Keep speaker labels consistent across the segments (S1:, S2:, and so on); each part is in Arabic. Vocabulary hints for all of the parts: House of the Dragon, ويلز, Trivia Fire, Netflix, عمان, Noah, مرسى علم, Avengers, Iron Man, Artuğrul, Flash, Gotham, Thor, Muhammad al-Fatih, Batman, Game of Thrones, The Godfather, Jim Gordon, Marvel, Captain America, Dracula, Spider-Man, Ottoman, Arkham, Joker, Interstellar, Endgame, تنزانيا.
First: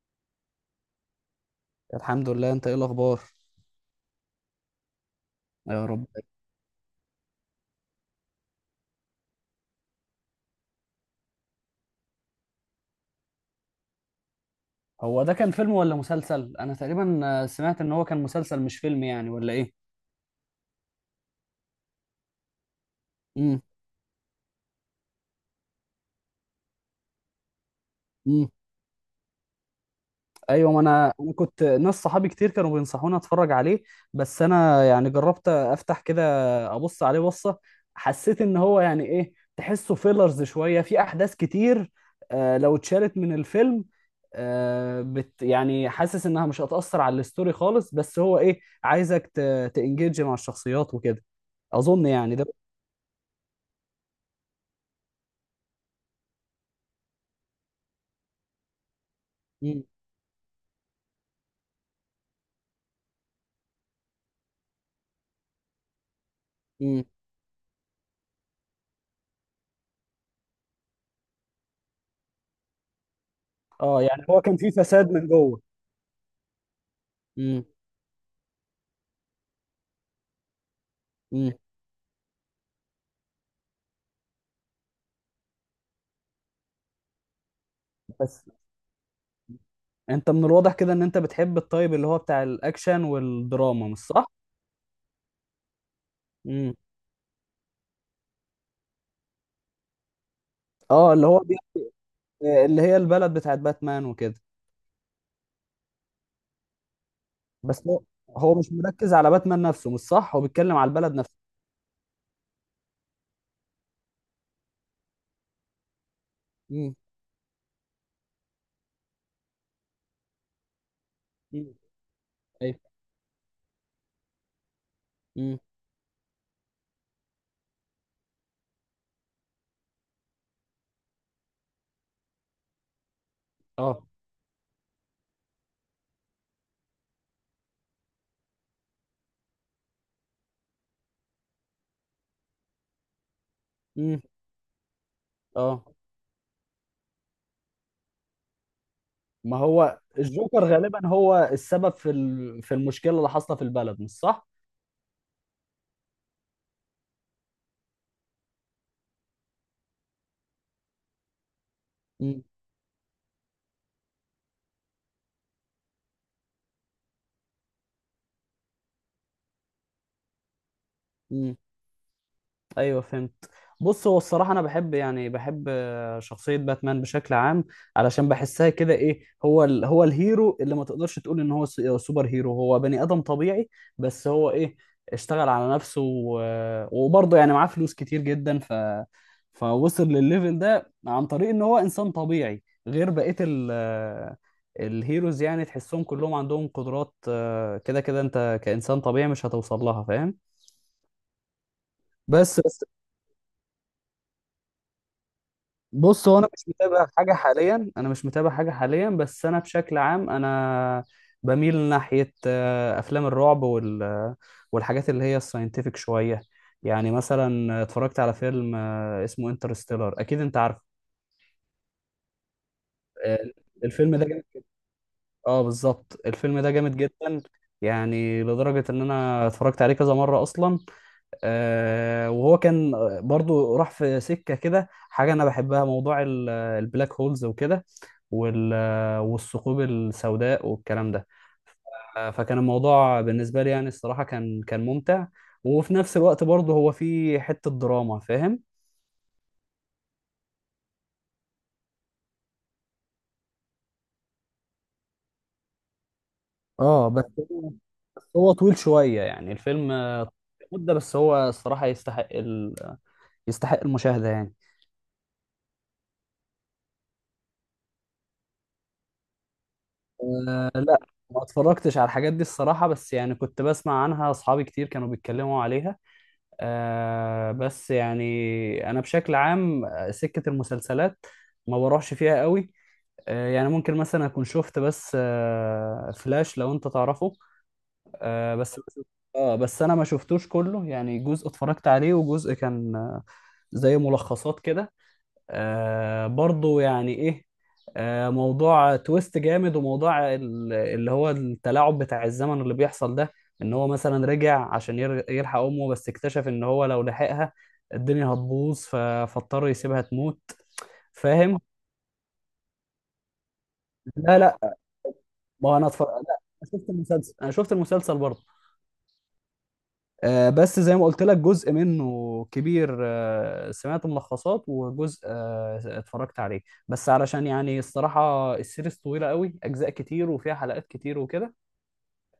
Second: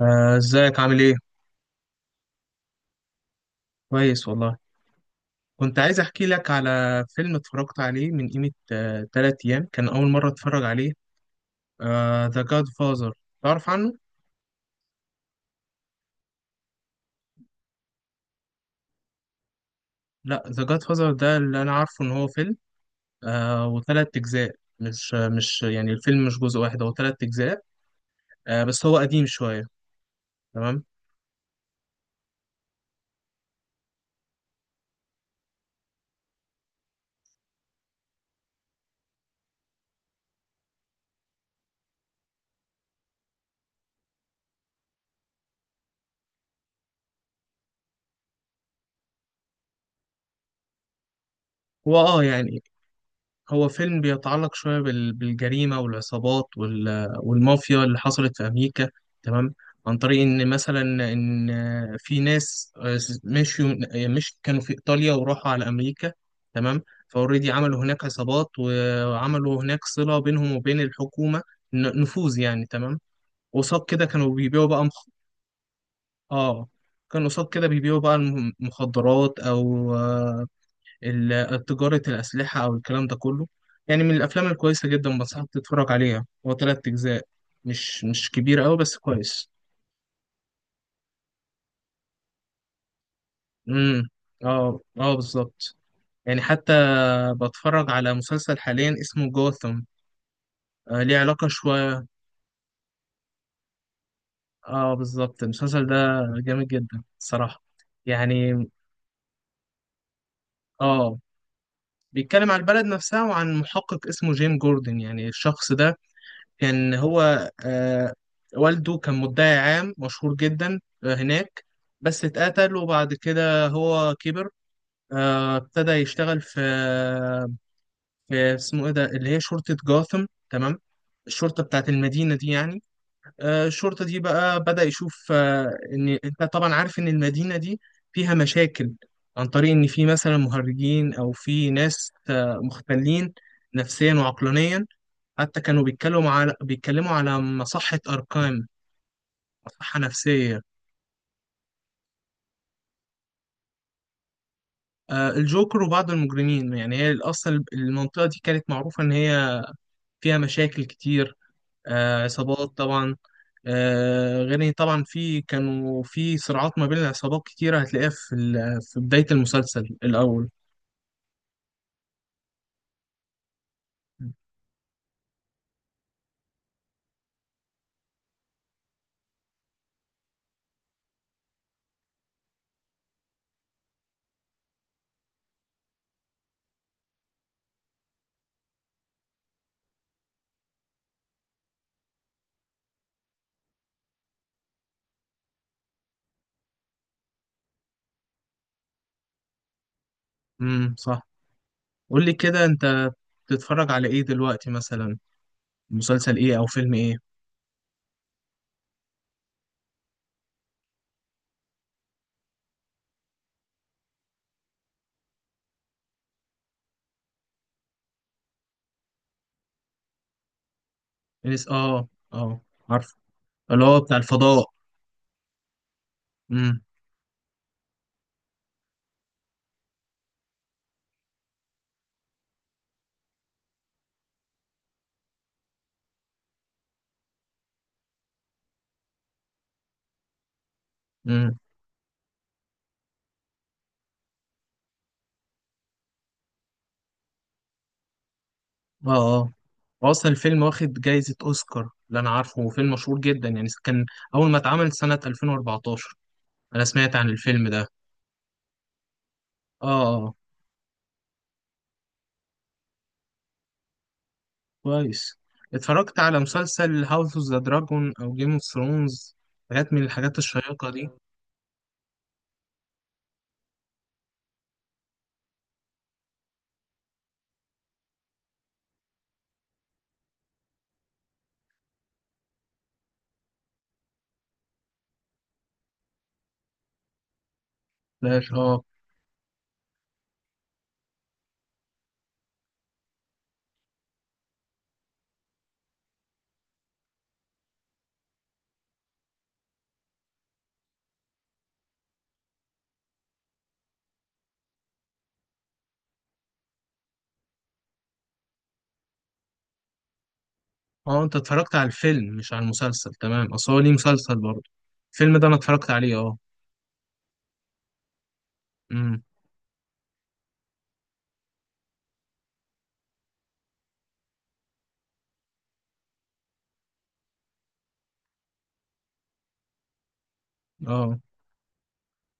S1: ازيك عامل ايه؟
S2: الحمد لله، انت ايه الاخبار؟
S1: كويس والله. كنت
S2: يا
S1: عايز
S2: رب.
S1: احكي لك على فيلم اتفرجت عليه من قيمة 3 ايام، كان اول مرة اتفرج عليه. ذا جاد فازر، تعرف عنه؟
S2: هو ده كان فيلم ولا مسلسل؟ انا تقريبا سمعت ان هو كان مسلسل مش فيلم، يعني، ولا ايه؟
S1: لا، ذا جاد فازر ده اللي انا عارفه ان هو فيلم.
S2: امم
S1: وتلات اجزاء، مش يعني الفيلم مش جزء واحد، هو تلات اجزاء.
S2: امم
S1: بس هو قديم شوية.
S2: ايوه، ما
S1: تمام؟
S2: انا كنت، ناس صحابي كتير كانوا بينصحوني اتفرج عليه. بس انا يعني جربت افتح كده، ابص عليه بصه، حسيت ان هو، يعني، ايه، تحسه فيلرز شويه، في احداث كتير. لو اتشالت من الفيلم، بت، يعني، حاسس انها مش هتأثر على الستوري خالص، بس هو ايه، عايزك تانجيج مع الشخصيات وكده.
S1: هو
S2: اظن يعني ده.
S1: يعني هو فيلم بيتعلق شوية بالجريمة والعصابات والمافيا اللي حصلت في أمريكا. تمام.
S2: مم.
S1: عن طريق إن مثلا إن في ناس مشيوا، مش كانوا في إيطاليا وراحوا على أمريكا. تمام.
S2: مم.
S1: فأوريدي عملوا هناك عصابات وعملوا هناك صلة بينهم وبين الحكومة، نفوذ يعني. تمام. قصاد
S2: اه،
S1: كده
S2: يعني
S1: كانوا
S2: هو كان
S1: بيبيعوا
S2: في
S1: بقى
S2: فساد من جوه.
S1: آه كانوا قصاد
S2: مم.
S1: كده بيبيعوا بقى المخدرات أو
S2: مم.
S1: تجارة الأسلحة أو الكلام ده كله. يعني من الأفلام الكويسة جدا، بنصحك تتفرج عليها. هو تلات أجزاء، مش
S2: بس
S1: كبير أوي بس كويس.
S2: انت من الواضح كده ان انت بتحب الطيب، اللي هو بتاع الاكشن والدراما، مش
S1: امم
S2: صح؟
S1: اه اه، بالظبط. يعني حتى
S2: مم.
S1: بتفرج على مسلسل حاليا اسمه جوثم.
S2: اه،
S1: ليه
S2: اللي هو
S1: علاقة
S2: بي.
S1: شوية.
S2: اللي هي البلد بتاعت باتمان وكده.
S1: اه، بالظبط، المسلسل ده جامد جدا الصراحة.
S2: بس هو
S1: يعني
S2: مش مركز على باتمان نفسه، مش صح؟ هو بيتكلم على البلد
S1: اه
S2: نفسها.
S1: بيتكلم عن البلد نفسها وعن محقق اسمه جيم جوردن. يعني الشخص ده كان
S2: مم.
S1: هو، والده كان مدعي عام مشهور جدا هناك.
S2: مم.
S1: بس اتقتل
S2: ايوه.
S1: وبعد كده هو كبر.
S2: مم.
S1: ابتدى يشتغل في اسمه ايه ده، اللي هي شرطة جاثم. تمام. الشرطة بتاعت المدينة دي يعني. الشرطة
S2: اه.
S1: دي بقى بدأ يشوف إن أنت طبعا عارف إن المدينة دي فيها مشاكل. عن طريق إن في مثلا مهرجين أو في ناس مختلين نفسيا
S2: مم.
S1: وعقلانيا. حتى كانوا
S2: اه.
S1: بيتكلموا على مصحة أركام.
S2: ما
S1: مصحة
S2: هو
S1: نفسية.
S2: الجوكر غالبا هو السبب في في المشكله اللي حاصله في البلد، مش صح؟
S1: الجوكر وبعض المجرمين. يعني هي أصلا المنطقة دي كانت معروفة إن هي فيها مشاكل كتير. عصابات طبعا. غير إن طبعا في كانوا في صراعات ما بين العصابات كتيرة، هتلاقيها في في بداية المسلسل الأول.
S2: مم. ايوه، فهمت. بص، هو الصراحه انا بحب، يعني بحب شخصيه باتمان بشكل عام. علشان بحسها كده، ايه، هو هو الهيرو اللي ما تقدرش تقول ان هو سوبر هيرو، هو بني ادم طبيعي. بس هو ايه، اشتغل على نفسه وبرضه يعني معاه فلوس كتير جدا، فوصل للليفل ده عن طريق ان هو انسان طبيعي غير بقيه ال... آه، الهيروز، يعني تحسهم كلهم عندهم قدرات كده كده، انت كانسان طبيعي مش هتوصل لها. فاهم؟
S1: صح. قول لي
S2: بس
S1: كده أنت بتتفرج على إيه دلوقتي مثلا؟
S2: بص،
S1: مسلسل
S2: هو انا
S1: إيه
S2: مش
S1: أو فيلم
S2: متابع
S1: إيه؟
S2: حاجه حاليا، انا مش متابع حاجه حاليا، بس انا بشكل عام انا بميل ناحيه افلام الرعب، والحاجات اللي هي الساينتفك شويه. يعني مثلا اتفرجت على فيلم اسمه انترستيلر. اكيد انت عارف.
S1: آه آه، عارف.
S2: آه،
S1: اللي هو بتاع
S2: الفيلم ده جامد.
S1: الفضاء.
S2: اه بالظبط، الفيلم ده
S1: امم.
S2: جامد جدا. يعني لدرجه ان انا اتفرجت عليه كذا مره اصلا. وهو كان برضو راح في سكه كده، حاجه انا بحبها، موضوع البلاك هولز وكده، وال والثقوب السوداء والكلام ده.
S1: امم.
S2: فكان الموضوع بالنسبة لي، يعني الصراحة كان ممتع. وفي نفس الوقت برضه هو فيه حتة دراما، فاهم؟
S1: آه آه. هو اصلا الفيلم واخد جايزة اوسكار. اللي انا عارفه هو فيلم مشهور جدا، يعني كان اول ما اتعمل سنة 2014. انا
S2: اه،
S1: سمعت
S2: بس
S1: عن الفيلم
S2: هو،
S1: ده.
S2: بس هو طويل شوية، يعني
S1: اه،
S2: الفيلم،
S1: آه،
S2: مدة، بس هو الصراحة يستحق المشاهدة يعني.
S1: كويس. اتفرجت على مسلسل هاوس اوف ذا دراجون او جيم اوف ثرونز؟ حاجات من الحاجات الشيقة
S2: لا،
S1: دي.
S2: ما اتفرجتش على الحاجات دي الصراحة، بس يعني كنت بسمع عنها، أصحابي كتير كانوا بيتكلموا عليها. بس يعني، انا بشكل عام سكة المسلسلات ما بروحش فيها قوي. يعني ممكن مثلا اكون شفت بس فلاش، لو انت تعرفه.
S1: فلاش،
S2: بس،
S1: اه.
S2: اه بس انا ما شفتوش كله، يعني جزء اتفرجت عليه وجزء كان زي ملخصات كده. برضو، يعني ايه، موضوع تويست جامد، وموضوع اللي هو التلاعب بتاع الزمن اللي بيحصل ده، ان هو مثلا رجع عشان يلحق امه، بس اكتشف ان هو لو لحقها الدنيا هتبوظ، فاضطر يسيبها تموت.
S1: اه، انت
S2: فاهم.
S1: اتفرجت على الفيلم مش على المسلسل. تمام، اصل هو ليه مسلسل
S2: لا،
S1: برضه.
S2: لا،
S1: الفيلم ده انا
S2: ما هو انا
S1: اتفرجت
S2: اتفرج،
S1: عليه. اه.
S2: لا أنا شفت المسلسل، انا شفت المسلسل برضه.
S1: امم.
S2: بس زي ما قلت لك جزء منه كبير، سمعت ملخصات، وجزء اتفرجت عليه. بس علشان يعني الصراحة السيريز طويلة قوي، أجزاء كتير وفيها حلقات
S1: اه،
S2: كتير وكده.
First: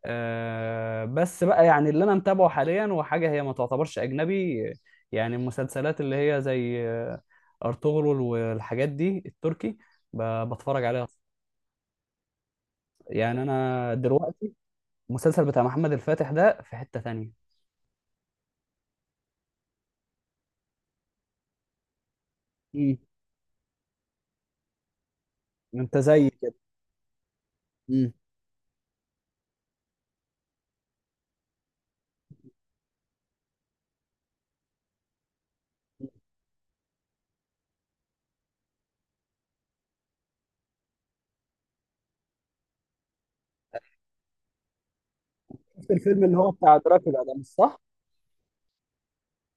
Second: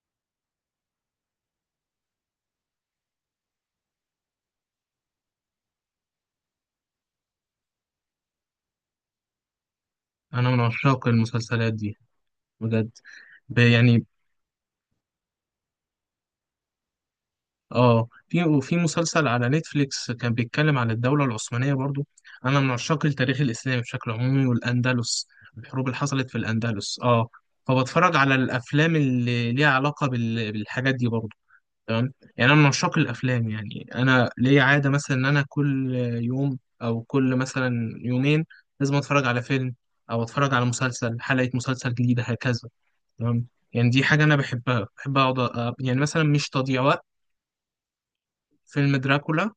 S2: بس بقى يعني اللي أنا متابعه حاليا وحاجة هي ما تعتبرش أجنبي، يعني المسلسلات اللي هي زي أرطغرل والحاجات دي التركي،
S1: انا من
S2: بتفرج عليها.
S1: عشاق المسلسلات دي بجد.
S2: يعني أنا
S1: يعني
S2: دلوقتي المسلسل بتاع محمد الفاتح ده في حتة تانية.
S1: اه، في وفي مسلسل على نتفليكس كان بيتكلم عن الدولة العثمانية برضو. انا من
S2: مم.
S1: عشاق التاريخ الاسلامي بشكل عمومي والاندلس، الحروب اللي
S2: أنت
S1: حصلت
S2: زي
S1: في
S2: كده.
S1: الاندلس، اه.
S2: مم.
S1: فبتفرج على الافلام اللي ليها علاقة بالحاجات دي برضو. تمام. يعني انا من عشاق الافلام. يعني انا ليا عادة مثلا ان انا كل يوم او كل مثلا يومين لازم اتفرج على فيلم او اتفرج على مسلسل، حلقة مسلسل جديدة، هكذا. تمام. يعني دي حاجة انا بحبها، بحب اقعد
S2: شفت
S1: يعني مثلا
S2: الفيلم اللي
S1: مش
S2: هو بتاع
S1: تضييع وقت.
S2: دراكولا ده مش صح؟
S1: فيلم دراكولا؟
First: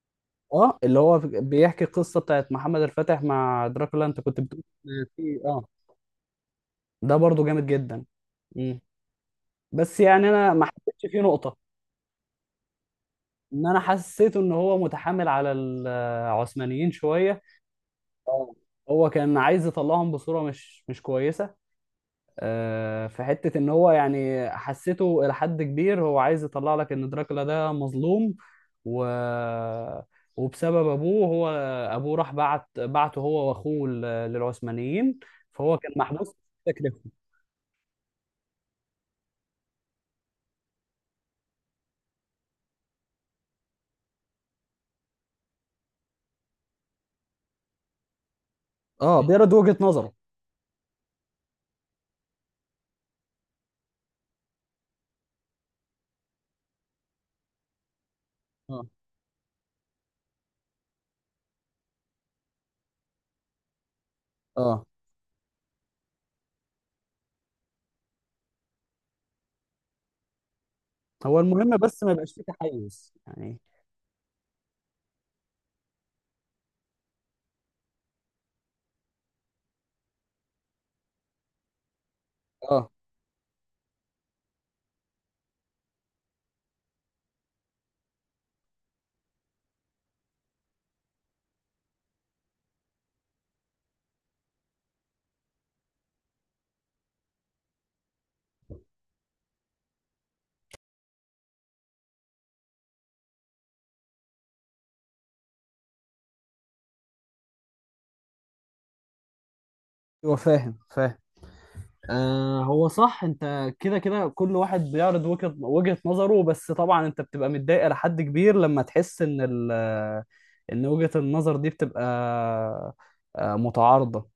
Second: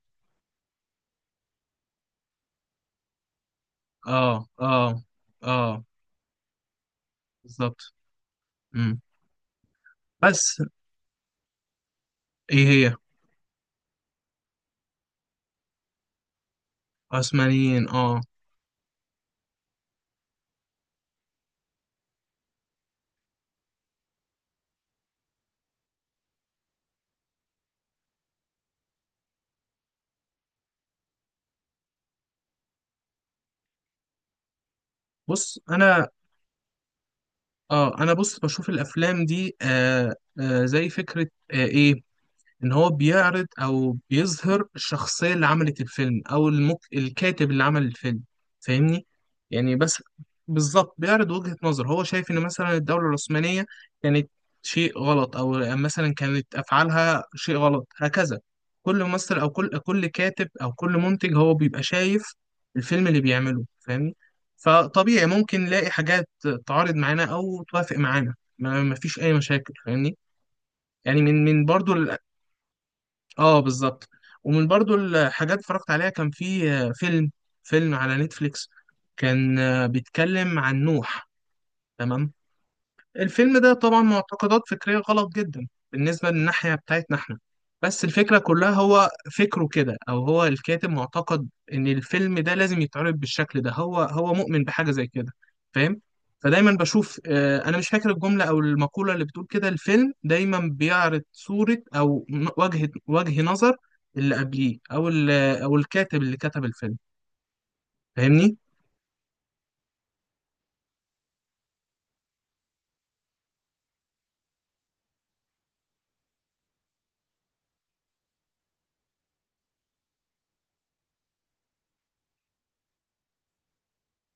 S2: اه اللي هو بيحكي القصه بتاعت محمد الفاتح مع دراكولا، انت كنت
S1: اه
S2: بتقول
S1: اه
S2: إن في، اه.
S1: اه،
S2: ده برضو جامد
S1: بالظبط.
S2: جدا. مم.
S1: امم.
S2: بس يعني انا
S1: بس
S2: ما حسيتش فيه نقطه،
S1: ايه هي؟
S2: ان انا حسيت ان هو متحامل على العثمانيين شويه.
S1: عثمانيين، اه.
S2: اه، هو كان عايز يطلعهم بصوره مش كويسه. في حتة ان هو يعني حسيته الى حد كبير، هو عايز يطلع لك ان دراكولا ده مظلوم، و... وبسبب ابوه، هو ابوه راح بعته هو واخوه للعثمانيين،
S1: بص
S2: فهو كان
S1: انا
S2: محبوس في تكلفه.
S1: اه انا بص بشوف الافلام دي. زي فكره، ايه، ان هو بيعرض او بيظهر الشخصيه اللي عملت الفيلم او الكاتب اللي عمل الفيلم. فاهمني؟
S2: اه، بيرد
S1: يعني
S2: وجهة
S1: بس
S2: نظره.
S1: بالظبط بيعرض وجهه نظر. هو شايف ان مثلا الدوله العثمانيه كانت شيء غلط، او مثلا كانت افعالها شيء غلط هكذا.
S2: اه،
S1: كل ممثل او كل كاتب او كل منتج هو بيبقى شايف الفيلم اللي بيعمله، فاهمني؟
S2: اه.
S1: فطبيعي ممكن نلاقي حاجات تعارض معانا او توافق معانا. ما فيش اي مشاكل، فاهمني؟ يعني
S2: هو
S1: من
S2: المهم
S1: برضو.
S2: بس ما يبقاش فيه تحيز
S1: اه
S2: يعني.
S1: بالظبط. ومن برضو الحاجات اتفرجت عليها، كان في فيلم على نتفليكس، كان بيتكلم عن نوح. تمام.
S2: اه.
S1: الفيلم ده طبعا معتقدات فكرية غلط جدا بالنسبة للناحية بتاعتنا احنا. بس الفكرة كلها هو فكره كده، أو هو الكاتب معتقد إن الفيلم ده لازم يتعرض بالشكل ده. هو مؤمن بحاجة زي كده، فاهم؟ فدايما بشوف، أنا مش فاكر الجملة أو المقولة اللي بتقول كده. الفيلم دايما بيعرض صورة أو وجه نظر اللي قبليه أو أو الكاتب اللي كتب الفيلم، فاهمني؟
S2: هو فاهم، فاهم. هو صح، انت كده كده، كل واحد بيعرض وجهة نظره، بس طبعا انت بتبقى متضايق لحد كبير لما تحس ان وجهة النظر دي بتبقى متعارضة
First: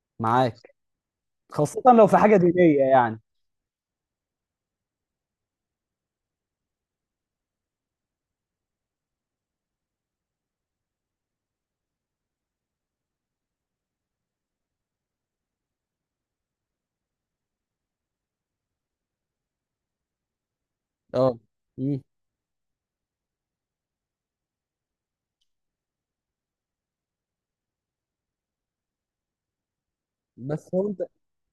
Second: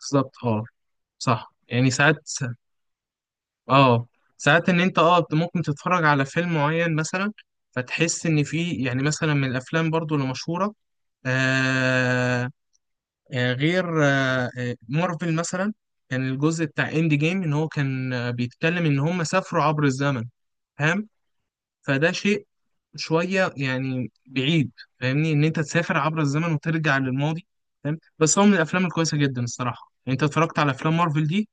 S1: بالظبط، أه.
S2: معاك.
S1: صح،
S2: خاصة
S1: يعني
S2: لو في حاجة دينية يعني.
S1: اه ساعات ان انت ممكن تتفرج على فيلم معين مثلا، فتحس ان في، يعني مثلا من الافلام برضو اللي مشهوره، آه غير مارفل مثلا، كان الجزء بتاع اند جيم ان هو كان بيتكلم ان هم سافروا عبر الزمن، فاهم؟
S2: اه. مم.
S1: فده شيء شويه يعني بعيد، فاهمني؟ ان انت تسافر عبر الزمن وترجع للماضي، فاهم. بس هو من الافلام الكويسه جدا الصراحه. يعني انت اتفرجت
S2: بس
S1: على
S2: هو
S1: افلام
S2: انت،
S1: مارفل دي؟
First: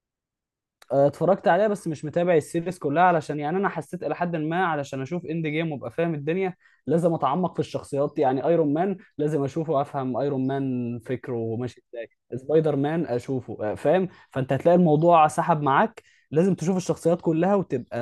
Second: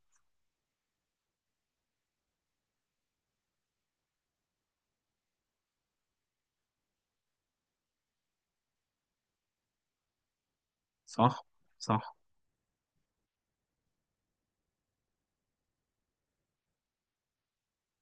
S2: اتفرجت عليها بس مش متابع السيريز كلها، علشان يعني انا حسيت الى حد ما، علشان اشوف اند جيم وابقى فاهم الدنيا، لازم اتعمق في الشخصيات، يعني ايرون مان لازم اشوفه وافهم ايرون مان
S1: صح
S2: فكره ماشي ازاي.
S1: صح
S2: سبايدر مان اشوفه فاهم، فانت هتلاقي الموضوع سحب معاك. لازم تشوف الشخصيات كلها وتبقى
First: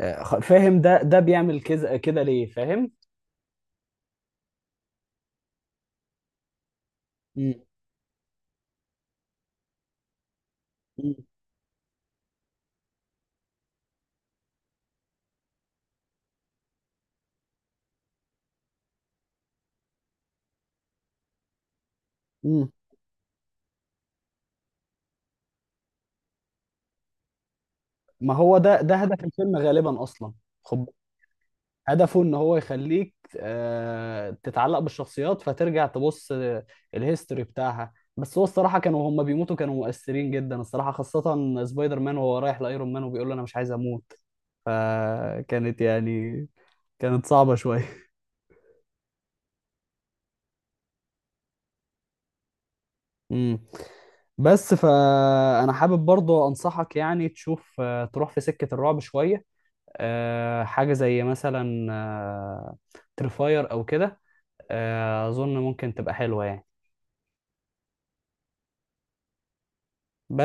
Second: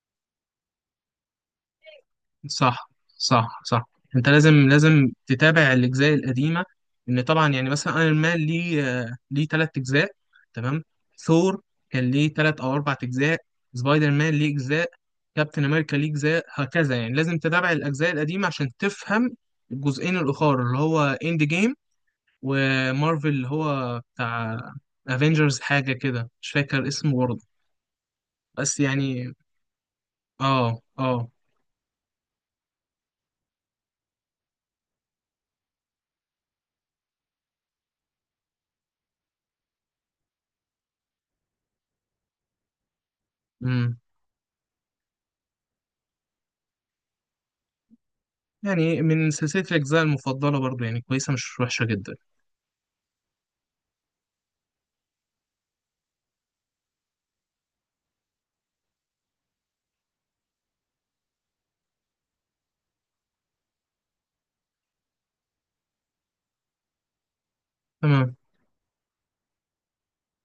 S2: فاهم، ده بيعمل كذا كده ليه،
S1: صح.
S2: فاهم؟
S1: صح. صح. انت لازم تتابع الاجزاء القديمه. ان طبعا
S2: مم.
S1: يعني مثلا ايرون مان ليه ثلاث اجزاء. تمام.
S2: مم.
S1: ثور كان ليه ثلاث او اربع اجزاء. سبايدر مان ليه اجزاء، كابتن امريكا ليه اجزاء، هكذا. يعني لازم تتابع الاجزاء القديمه عشان تفهم الجزئين الاخر اللي هو اند جيم،
S2: مم.
S1: ومارفل اللي هو بتاع افنجرز، حاجه كده مش فاكر اسمه برضه.
S2: ما هو
S1: بس
S2: ده هدف
S1: يعني
S2: الفيلم غالبا اصلا،
S1: اه
S2: خد،
S1: اه.
S2: هدفه ان هو يخليك تتعلق بالشخصيات، فترجع تبص الهيستوري بتاعها. بس هو الصراحه كانوا هم بيموتوا، كانوا مؤثرين جدا الصراحه، خاصه سبايدر مان وهو رايح لايرون مان وبيقول له انا مش عايز اموت. فكانت، يعني، كانت صعبه شويه.
S1: يعني من سلسلة الأجزاء المفضلة برضو، يعني كويسة مش وحشة جدا.
S2: امم بس فانا حابب برضو انصحك، يعني تشوف تروح في سكه الرعب شويه، حاجه زي مثلا تريفاير او كده. اظن ممكن تبقى حلوه يعني.
S1: تمام
S2: بس.